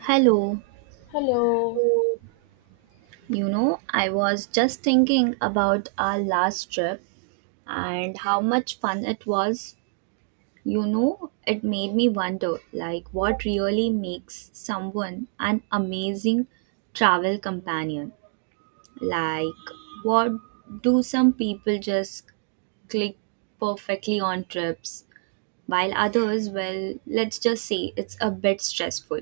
Hello, Hello. I was just thinking about our last trip and how much fun it was. You know, it made me wonder, like, what really makes someone an amazing travel companion. Like, what do some people just click perfectly on trips while others, well, let's just say it's a bit stressful.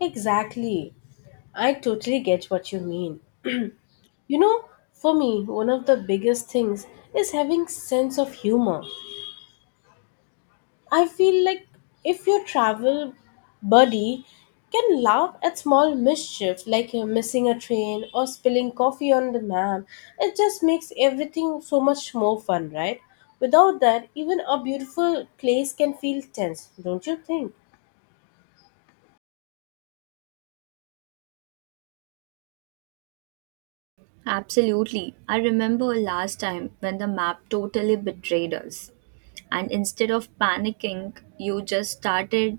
Exactly. I totally get what you mean. You know, for me, one of the biggest things is having sense of humor. I feel like if your travel buddy can laugh at small mischief like missing a train or spilling coffee on the map, it just makes everything so much more fun, right? Without that, even a beautiful place can feel tense, don't you think? Absolutely. I remember last time when the map totally betrayed us. And instead of panicking, you just started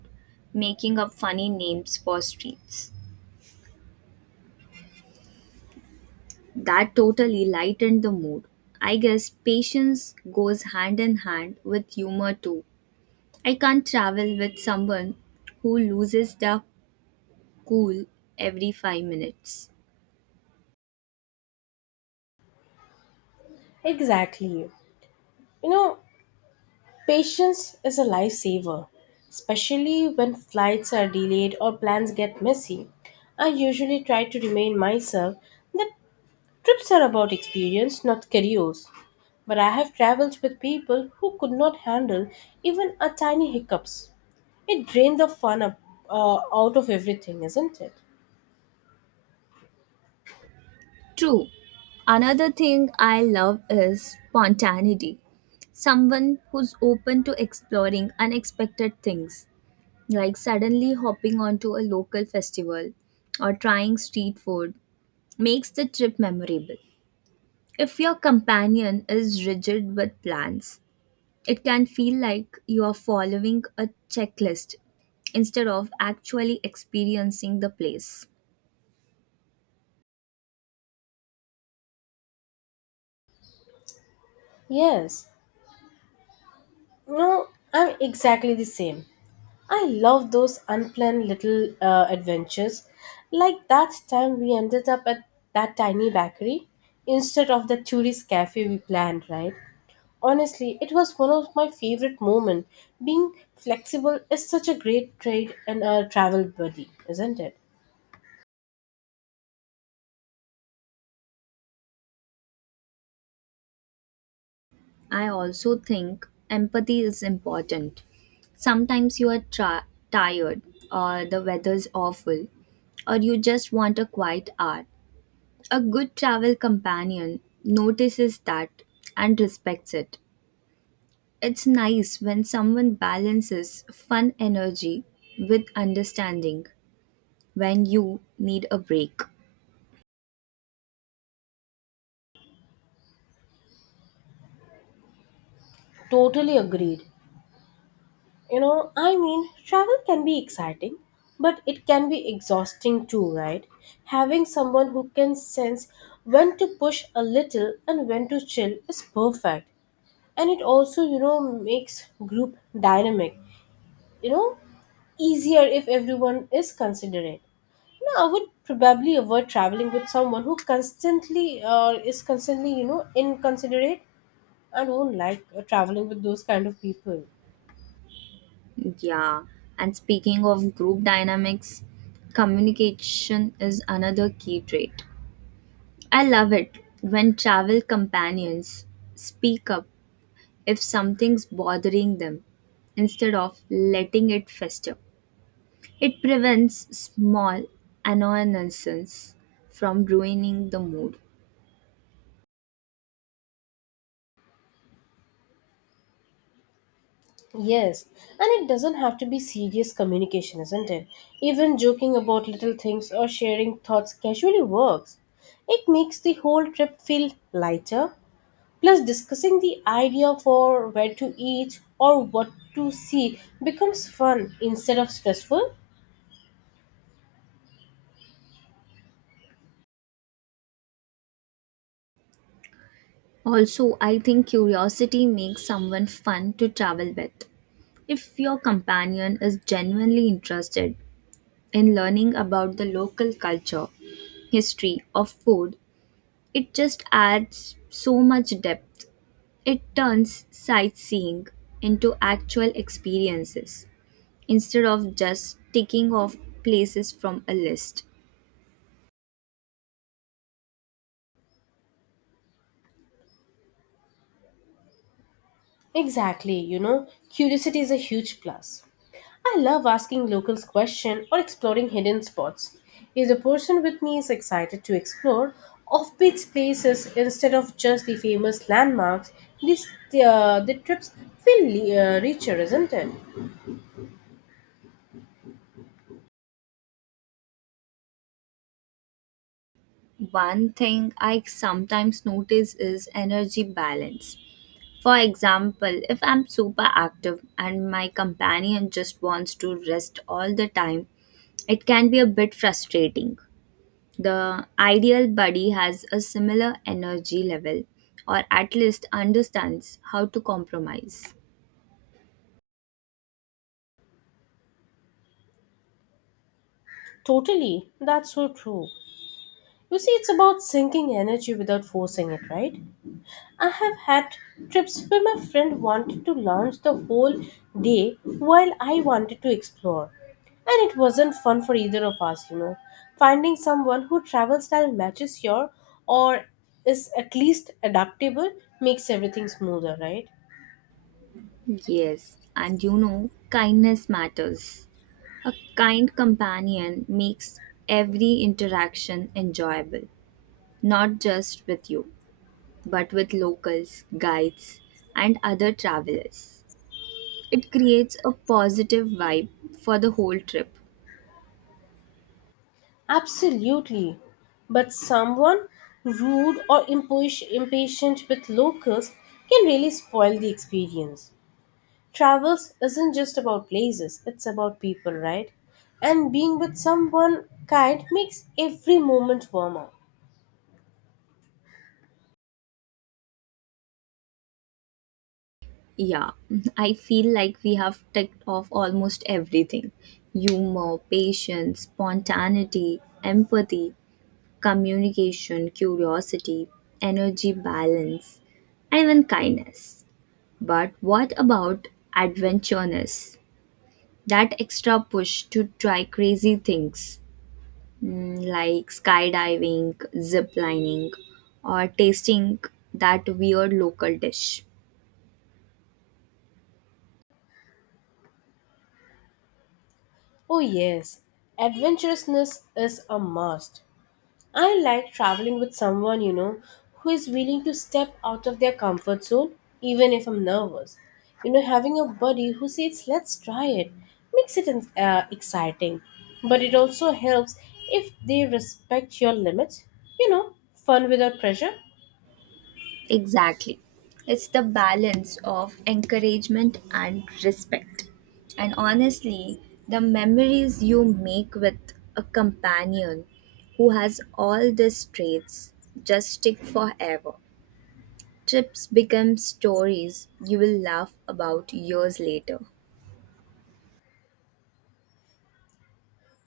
making up funny names for streets. That totally lightened the mood. I guess patience goes hand in hand with humor too. I can't travel with someone who loses their cool every 5 minutes. Exactly. You know, patience is a lifesaver, especially when flights are delayed or plans get messy. I usually try to remind myself that trips are about experience, not schedules. But I have traveled with people who could not handle even a tiny hiccups. It drained the fun up, out of everything, isn't it? True. Another thing I love is spontaneity. Someone who's open to exploring unexpected things, like suddenly hopping onto a local festival or trying street food, makes the trip memorable. If your companion is rigid with plans, it can feel like you are following a checklist instead of actually experiencing the place. Yes. No, I'm exactly the same. I love those unplanned little adventures, like that time we ended up at that tiny bakery instead of the tourist cafe we planned, right? Honestly, it was one of my favorite moments. Being flexible is such a great trade in a travel buddy, isn't it? I also think empathy is important. Sometimes you are tired, or the weather's awful, or you just want a quiet hour. A good travel companion notices that and respects it. It's nice when someone balances fun energy with understanding when you need a break. Totally agreed. You know, I mean, travel can be exciting, but it can be exhausting too, right? Having someone who can sense when to push a little and when to chill is perfect. And it also, you know, makes group dynamic, you know, easier if everyone is considerate. No, I would probably avoid traveling with someone who constantly is constantly, you know, inconsiderate. I don't like traveling with those kind of people. Yeah, and speaking of group dynamics, communication is another key trait. I love it when travel companions speak up if something's bothering them instead of letting it fester. It prevents small annoyances from ruining the mood. Yes, and it doesn't have to be serious communication, isn't it? Even joking about little things or sharing thoughts casually works. It makes the whole trip feel lighter. Plus, discussing the idea for where to eat or what to see becomes fun instead of stressful. Also, I think curiosity makes someone fun to travel with. If your companion is genuinely interested in learning about the local culture, history, or food, it just adds so much depth. It turns sightseeing into actual experiences instead of just ticking off places from a list. Exactly, you know, curiosity is a huge plus. I love asking locals questions or exploring hidden spots. If the person with me is excited to explore offbeat places instead of just the famous landmarks, the trips feel richer, isn't it? One thing I sometimes notice is energy balance. For example, if I'm super active and my companion just wants to rest all the time, it can be a bit frustrating. The ideal buddy has a similar energy level or at least understands how to compromise. Totally, that's so true. You see, it's about sinking energy without forcing it, right? I have had trips where my friend wanted to lounge the whole day while I wanted to explore. And it wasn't fun for either of us, you know. Finding someone who travel style matches your or is at least adaptable makes everything smoother, right? Yes, and you know, kindness matters. A kind companion makes every interaction enjoyable, not just with you, but with locals, guides, and other travelers. It creates a positive vibe for the whole trip. Absolutely. But someone rude or impatient with locals can really spoil the experience. Travels isn't just about places, it's about people, right? And being with someone kind makes every moment warmer. Yeah, I feel like we have ticked off almost everything: humor, patience, spontaneity, empathy, communication, curiosity, energy balance, and even kindness. But what about adventureness? That extra push to try crazy things, like skydiving, ziplining, or tasting that weird local dish. Oh, yes, adventurousness is a must. I like traveling with someone, you know, who is willing to step out of their comfort zone, even if I'm nervous. You know, having a buddy who says, let's try it, makes it exciting. But it also helps if they respect your limits, you know, fun without pressure. Exactly. It's the balance of encouragement and respect. And honestly, the memories you make with a companion who has all these traits just stick forever. Trips become stories you will laugh about years later.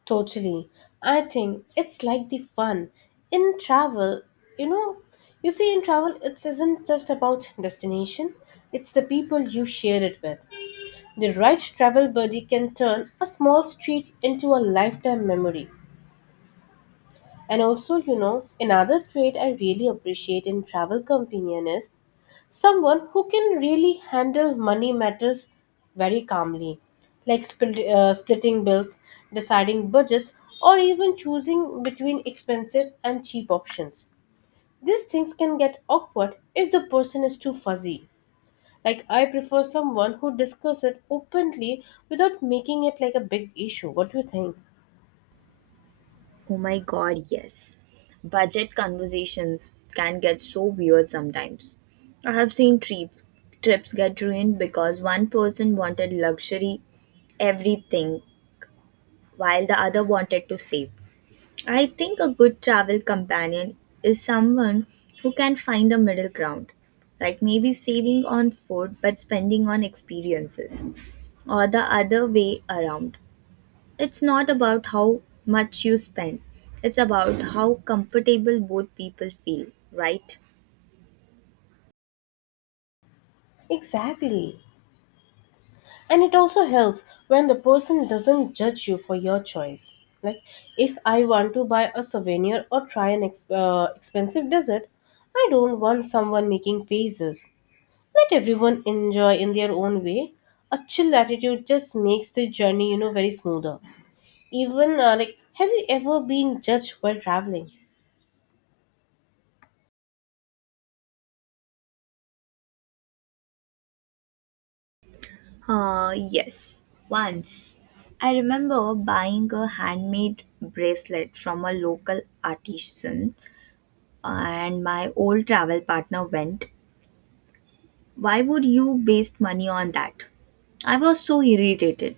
Totally. I think it's like the fun in travel. You know, you see, in travel, it isn't just about destination, it's the people you share it with. The right travel buddy can turn a small street into a lifetime memory. And also, you know, another trait I really appreciate in travel companion is someone who can really handle money matters very calmly, like splitting bills, deciding budgets, or even choosing between expensive and cheap options. These things can get awkward if the person is too fuzzy. Like I prefer someone who discusses it openly without making it like a big issue. What do you think? Oh my god, yes. Budget conversations can get so weird sometimes. I have seen trips get ruined because one person wanted luxury everything while the other wanted to save. I think a good travel companion is someone who can find a middle ground, like maybe saving on food but spending on experiences, or the other way around. It's not about how much you spend, it's about how comfortable both people feel, right? Exactly. And it also helps when the person doesn't judge you for your choice, like if I want to buy a souvenir or try an expensive dessert, I don't want someone making faces. Let everyone enjoy in their own way. A chill attitude just makes the journey, you know, very smoother. Even like, have you ever been judged while traveling? Yes. Once, I remember buying a handmade bracelet from a local artisan, and my old travel partner went, "Why would you waste money on that?" I was so irritated.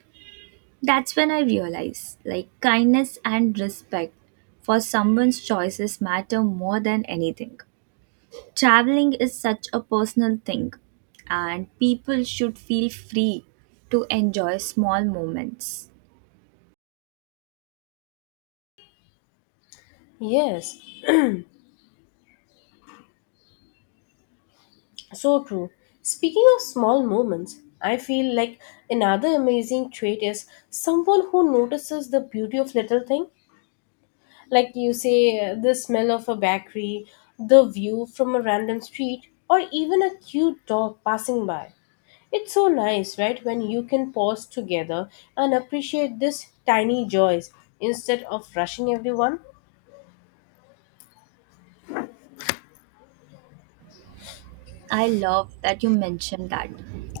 That's when I realized, like, kindness and respect for someone's choices matter more than anything. Traveling is such a personal thing, and people should feel free to enjoy small moments. Yes. So true. Speaking of small moments, I feel like another amazing trait is someone who notices the beauty of little thing. Like you say, the smell of a bakery, the view from a random street, or even a cute dog passing by. It's so nice, right, when you can pause together and appreciate these tiny joys instead of rushing everyone. I love that you mentioned that.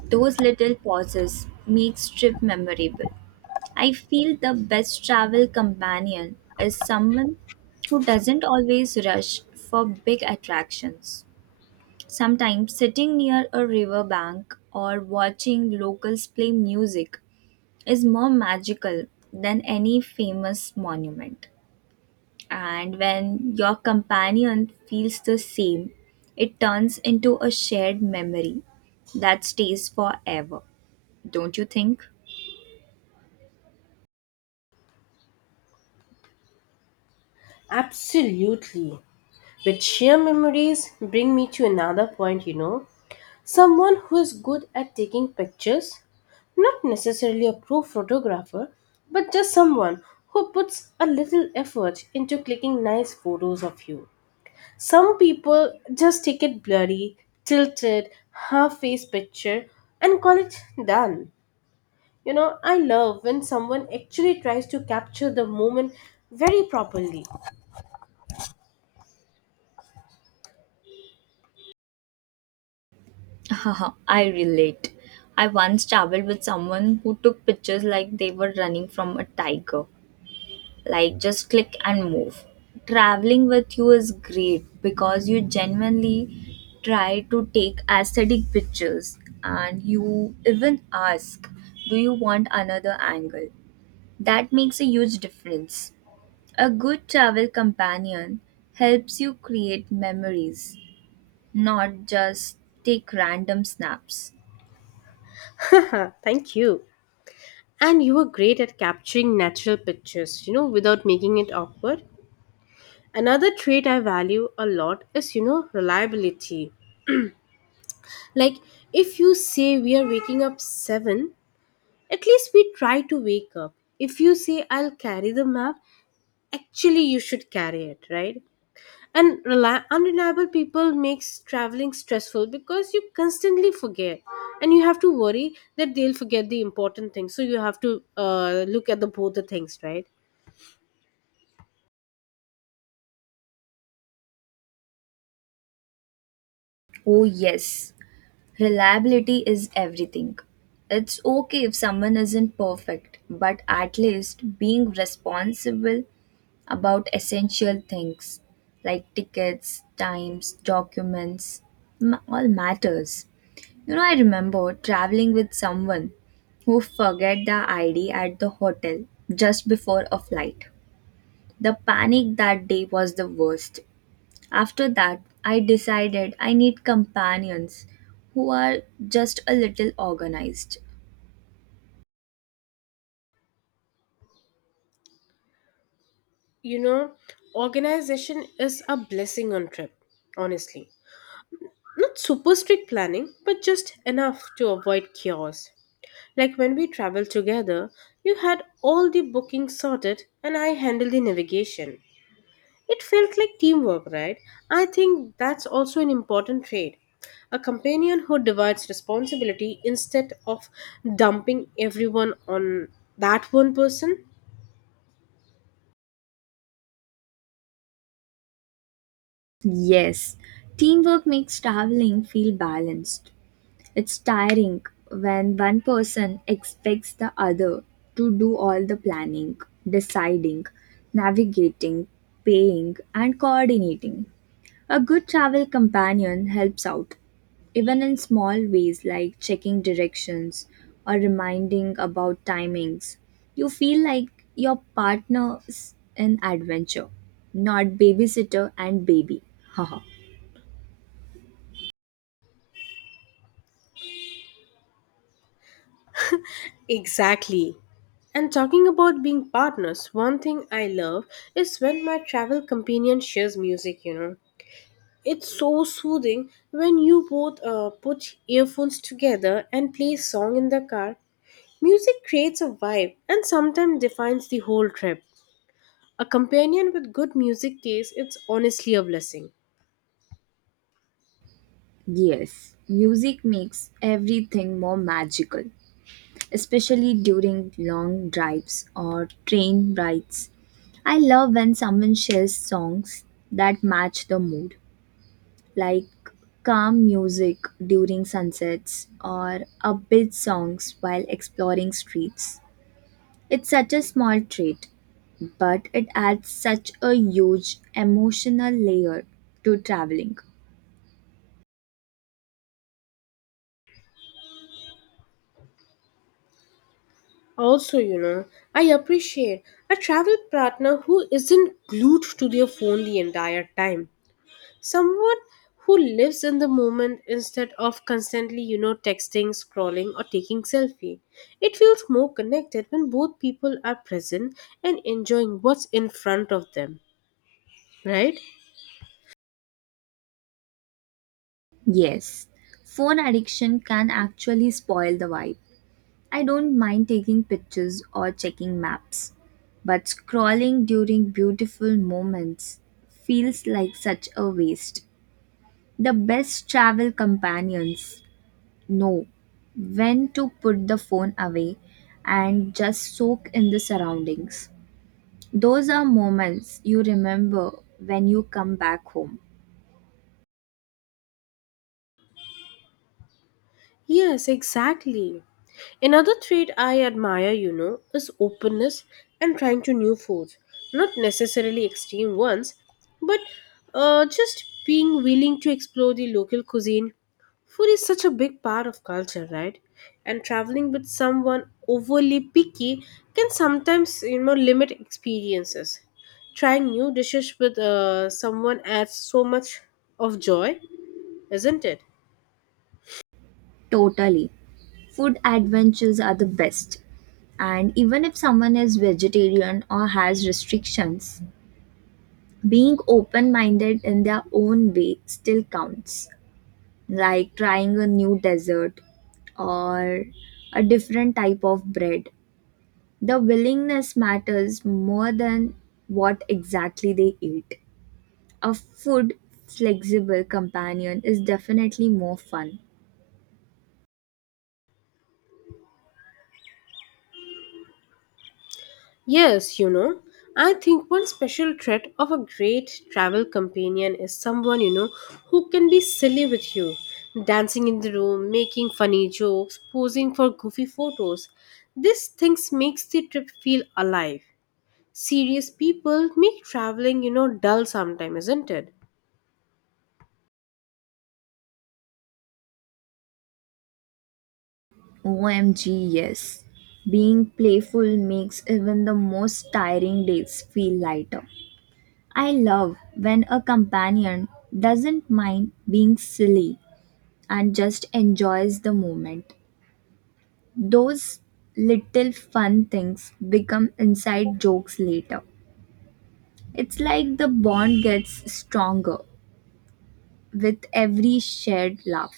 Those little pauses makes trip memorable. I feel the best travel companion is someone who doesn't always rush for big attractions. Sometimes sitting near a riverbank or watching locals play music is more magical than any famous monument. And when your companion feels the same, it turns into a shared memory that stays forever, don't you think? Absolutely. But sheer memories bring me to another point, you know. Someone who is good at taking pictures, not necessarily a pro photographer, but just someone who puts a little effort into clicking nice photos of you. Some people just take it blurry, tilted, half face picture and call it done. You know, I love when someone actually tries to capture the moment very properly. Haha, I relate. I once traveled with someone who took pictures like they were running from a tiger. Like, just click and move. Traveling with you is great because you genuinely try to take aesthetic pictures and you even ask, "Do you want another angle?" That makes a huge difference. A good travel companion helps you create memories, not just take random snaps. Thank you. And you were great at capturing natural pictures, you know, without making it awkward. Another trait I value a lot is, you know, reliability. Like, if you say we are waking up 7, at least we try to wake up. If you say I'll carry the map, actually you should carry it, right? And unreliable people makes traveling stressful because you constantly forget and you have to worry that they'll forget the important things. So you have to look at the both the things, right? Oh, yes. Reliability is everything. It's okay if someone isn't perfect, but at least being responsible about essential things like tickets, times, documents, all matters. You know, I remember traveling with someone who forget the ID at the hotel just before a flight. The panic that day was the worst. After that, I decided I need companions who are just a little organized. You know, organization is a blessing on trip, honestly. Not super strict planning, but just enough to avoid chaos. Like when we traveled together, you had all the bookings sorted and I handled the navigation. It felt like teamwork, right? I think that's also an important trait. A companion who divides responsibility instead of dumping everyone on that one person. Yes, teamwork makes traveling feel balanced. It's tiring when one person expects the other to do all the planning, deciding, navigating, paying, and coordinating. A good travel companion helps out, even in small ways like checking directions or reminding about timings. You feel like your partner is an adventure, not babysitter and baby. Haha. Exactly. And talking about being partners, one thing I love is when my travel companion shares music, you know. It's so soothing when you both put earphones together and play a song in the car. Music creates a vibe and sometimes defines the whole trip. A companion with good music taste, it's honestly a blessing. Yes, music makes everything more magical, especially during long drives or train rides. I love when someone shares songs that match the mood, like calm music during sunsets or upbeat songs while exploring streets. It's such a small trait, but it adds such a huge emotional layer to traveling. Also, you know, I appreciate a travel partner who isn't glued to their phone the entire time. Someone who lives in the moment instead of constantly, you know, texting, scrolling, or taking selfie. It feels more connected when both people are present and enjoying what's in front of them, right? Yes, phone addiction can actually spoil the vibe. I don't mind taking pictures or checking maps, but scrolling during beautiful moments feels like such a waste. The best travel companions know when to put the phone away and just soak in the surroundings. Those are moments you remember when you come back home. Yes, exactly. Another trait I admire, you know, is openness and trying to new foods. Not necessarily extreme ones, but just being willing to explore the local cuisine. Food is such a big part of culture, right? And traveling with someone overly picky can sometimes, you know, limit experiences. Trying new dishes with someone adds so much of joy, isn't it? Totally. Food adventures are the best. And even if someone is vegetarian or has restrictions, being open minded in their own way still counts. Like trying a new dessert or a different type of bread. The willingness matters more than what exactly they eat. A food flexible companion is definitely more fun. Yes, you know, I think one special trait of a great travel companion is someone, you know, who can be silly with you, dancing in the room, making funny jokes, posing for goofy photos. These things makes the trip feel alive. Serious people make traveling, you know, dull sometimes, isn't it? OMG, yes. Being playful makes even the most tiring days feel lighter. I love when a companion doesn't mind being silly and just enjoys the moment. Those little fun things become inside jokes later. It's like the bond gets stronger with every shared laugh.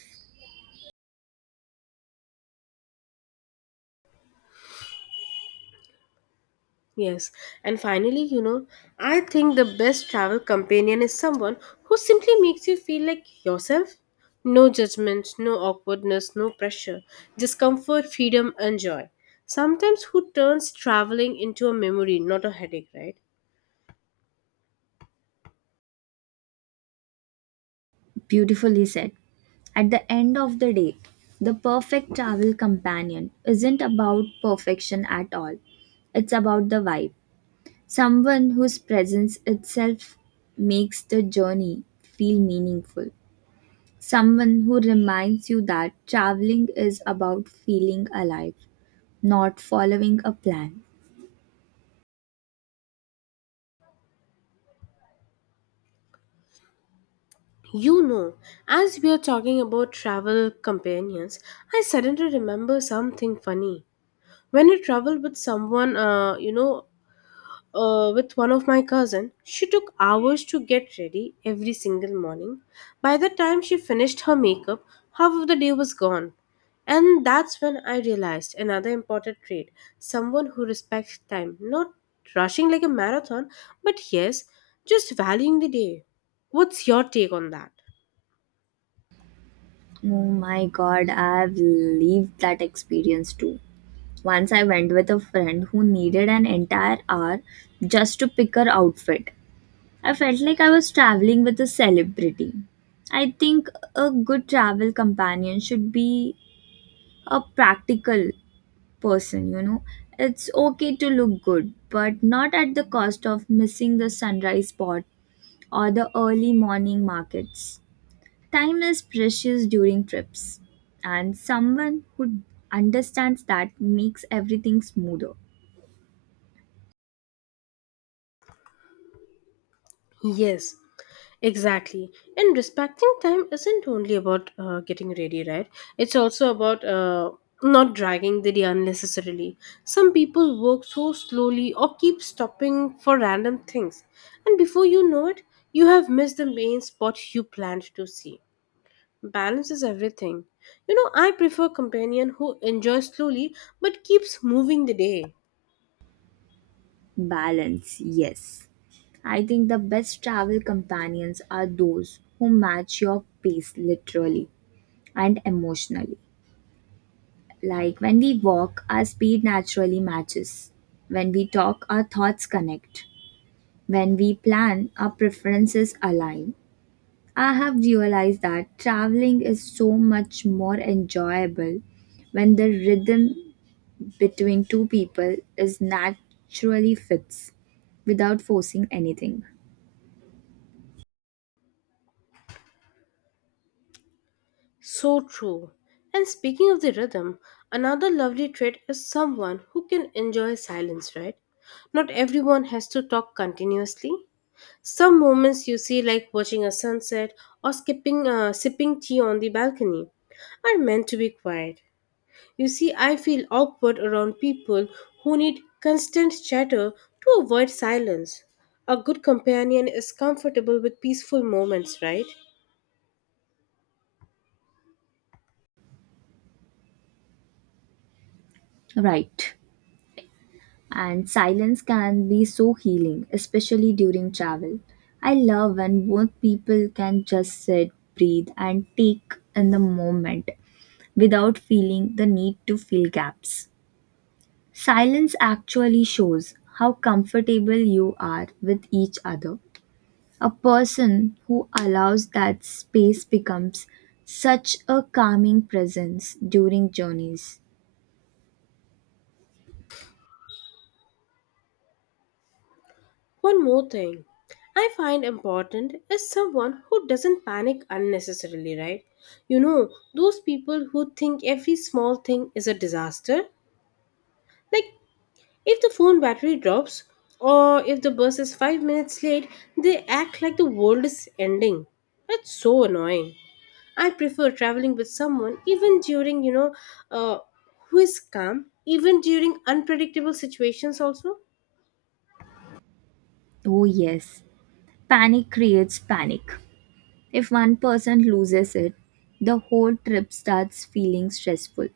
Yes, and finally, you know, I think the best travel companion is someone who simply makes you feel like yourself. No judgment, no awkwardness, no pressure, just comfort, freedom, and joy. Sometimes who turns traveling into a memory, not a headache, right? Beautifully said. At the end of the day, the perfect travel companion isn't about perfection at all. It's about the vibe. Someone whose presence itself makes the journey feel meaningful. Someone who reminds you that traveling is about feeling alive, not following a plan. You know, as we are talking about travel companions, I suddenly remember something funny. When I travel with someone, with one of my cousin, she took hours to get ready every single morning. By the time she finished her makeup, half of the day was gone. And that's when I realized another important trait, someone who respects time, not rushing like a marathon, but yes, just valuing the day. What's your take on that? Oh my god, I've lived that experience too. Once I went with a friend who needed an entire hour just to pick her outfit. I felt like I was traveling with a celebrity. I think a good travel companion should be a practical person, you know. It's okay to look good, but not at the cost of missing the sunrise spot or the early morning markets. Time is precious during trips, and someone who understands that makes everything smoother. Yes. Exactly. And respecting time isn't only about getting ready, right? It's also about not dragging the day unnecessarily. Some people work so slowly or keep stopping for random things. And before you know it, you have missed the main spot you planned to see. Balance is everything. You know, I prefer companion who enjoys slowly but keeps moving the day. Balance, yes. I think the best travel companions are those who match your pace, literally and emotionally. Like when we walk, our speed naturally matches. When we talk, our thoughts connect. When we plan, our preferences align. I have realized that traveling is so much more enjoyable when the rhythm between two people is naturally fits without forcing anything. So true. And speaking of the rhythm, another lovely trait is someone who can enjoy silence, right? Not everyone has to talk continuously. Some moments, you see, like watching a sunset or sipping tea on the balcony, are meant to be quiet. You see, I feel awkward around people who need constant chatter to avoid silence. A good companion is comfortable with peaceful moments, right? Right. And silence can be so healing, especially during travel. I love when both people can just sit, breathe, and take in the moment without feeling the need to fill gaps. Silence actually shows how comfortable you are with each other. A person who allows that space becomes such a calming presence during journeys. One more thing I find important is someone who doesn't panic unnecessarily, right? You know, those people who think every small thing is a disaster. Like, if the phone battery drops or if the bus is 5 minutes late, they act like the world is ending. That's so annoying. I prefer traveling with someone even during, you know, uh, who is calm, even during unpredictable situations, also. Oh, yes, panic creates panic. If one person loses it, the whole trip starts feeling stressful.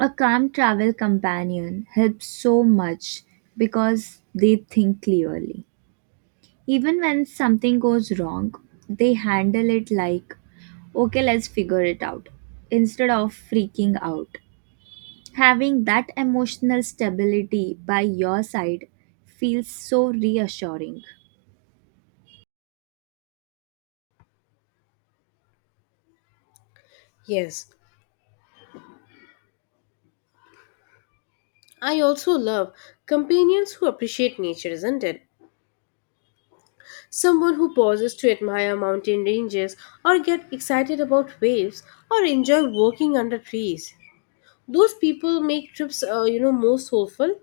A calm travel companion helps so much because they think clearly. Even when something goes wrong, they handle it like, "Okay, let's figure it out," instead of freaking out. Having that emotional stability by your side feels so reassuring. Yes, I also love companions who appreciate nature, isn't it? Someone who pauses to admire mountain ranges or get excited about waves or enjoy walking under trees. Those people make trips, you know, more soulful.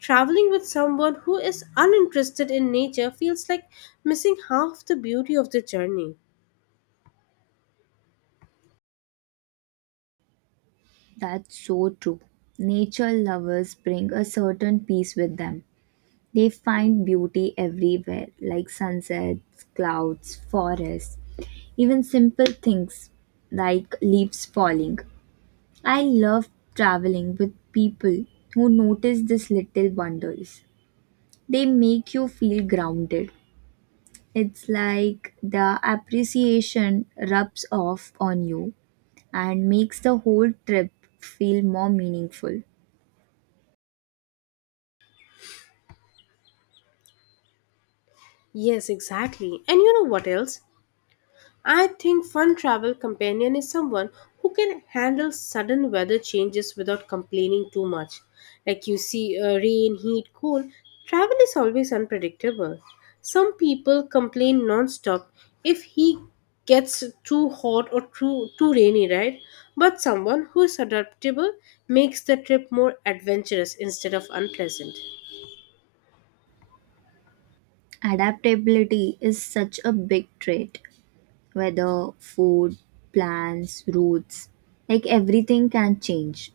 Traveling with someone who is uninterested in nature feels like missing half the beauty of the journey. That's so true. Nature lovers bring a certain peace with them. They find beauty everywhere, like sunsets, clouds, forests, even simple things like leaves falling. I love traveling with people who notice these little wonders. They make you feel grounded. It's like the appreciation rubs off on you and makes the whole trip feel more meaningful. Yes, exactly. And you know what else? I think fun travel companion is someone who can handle sudden weather changes without complaining too much. Like you see, rain, heat, cold, travel is always unpredictable. Some people complain non-stop if he gets too hot or too rainy, right? But someone who is adaptable makes the trip more adventurous instead of unpleasant. Adaptability is such a big trait, whether food, plans, routes, like everything can change.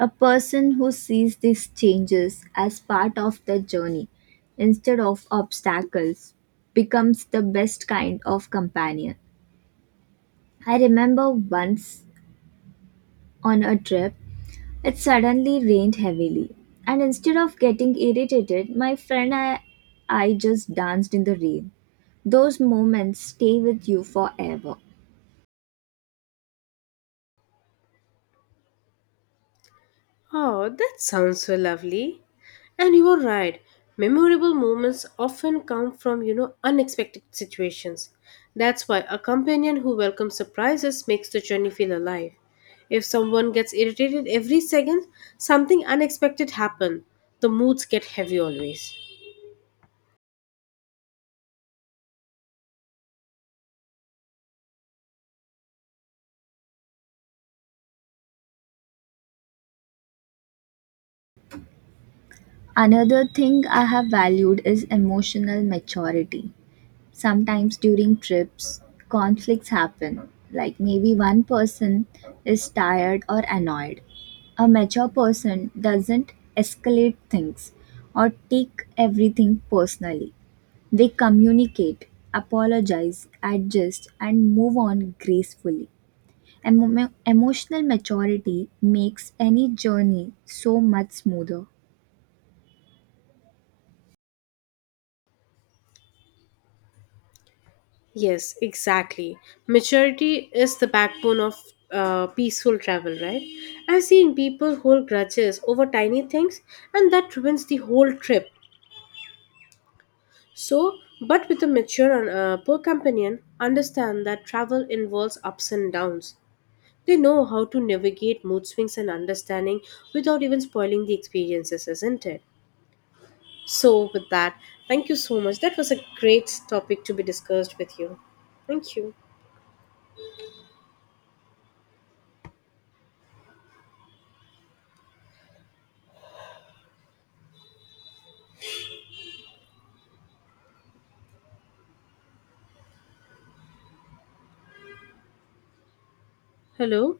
A person who sees these changes as part of the journey instead of obstacles becomes the best kind of companion. I remember once on a trip, it suddenly rained heavily, and instead of getting irritated, my friend and I just danced in the rain. Those moments stay with you forever. Oh, that sounds so lovely. And you are right. Memorable moments often come from, you know, unexpected situations. That's why a companion who welcomes surprises makes the journey feel alive. If someone gets irritated every second, something unexpected happens. The moods get heavy always. Another thing I have valued is emotional maturity. Sometimes during trips, conflicts happen, like maybe one person is tired or annoyed. A mature person doesn't escalate things or take everything personally. They communicate, apologize, adjust, and move on gracefully. Emotional maturity makes any journey so much smoother. Yes, exactly. Maturity is the backbone of peaceful travel, right? I've seen people hold grudges over tiny things, and that ruins the whole trip. So, but with a mature poor companion, understand that travel involves ups and downs. They know how to navigate mood swings and understanding without even spoiling the experiences, isn't it? So, with that, thank you so much. That was a great topic to be discussed with you. Thank you. Hello?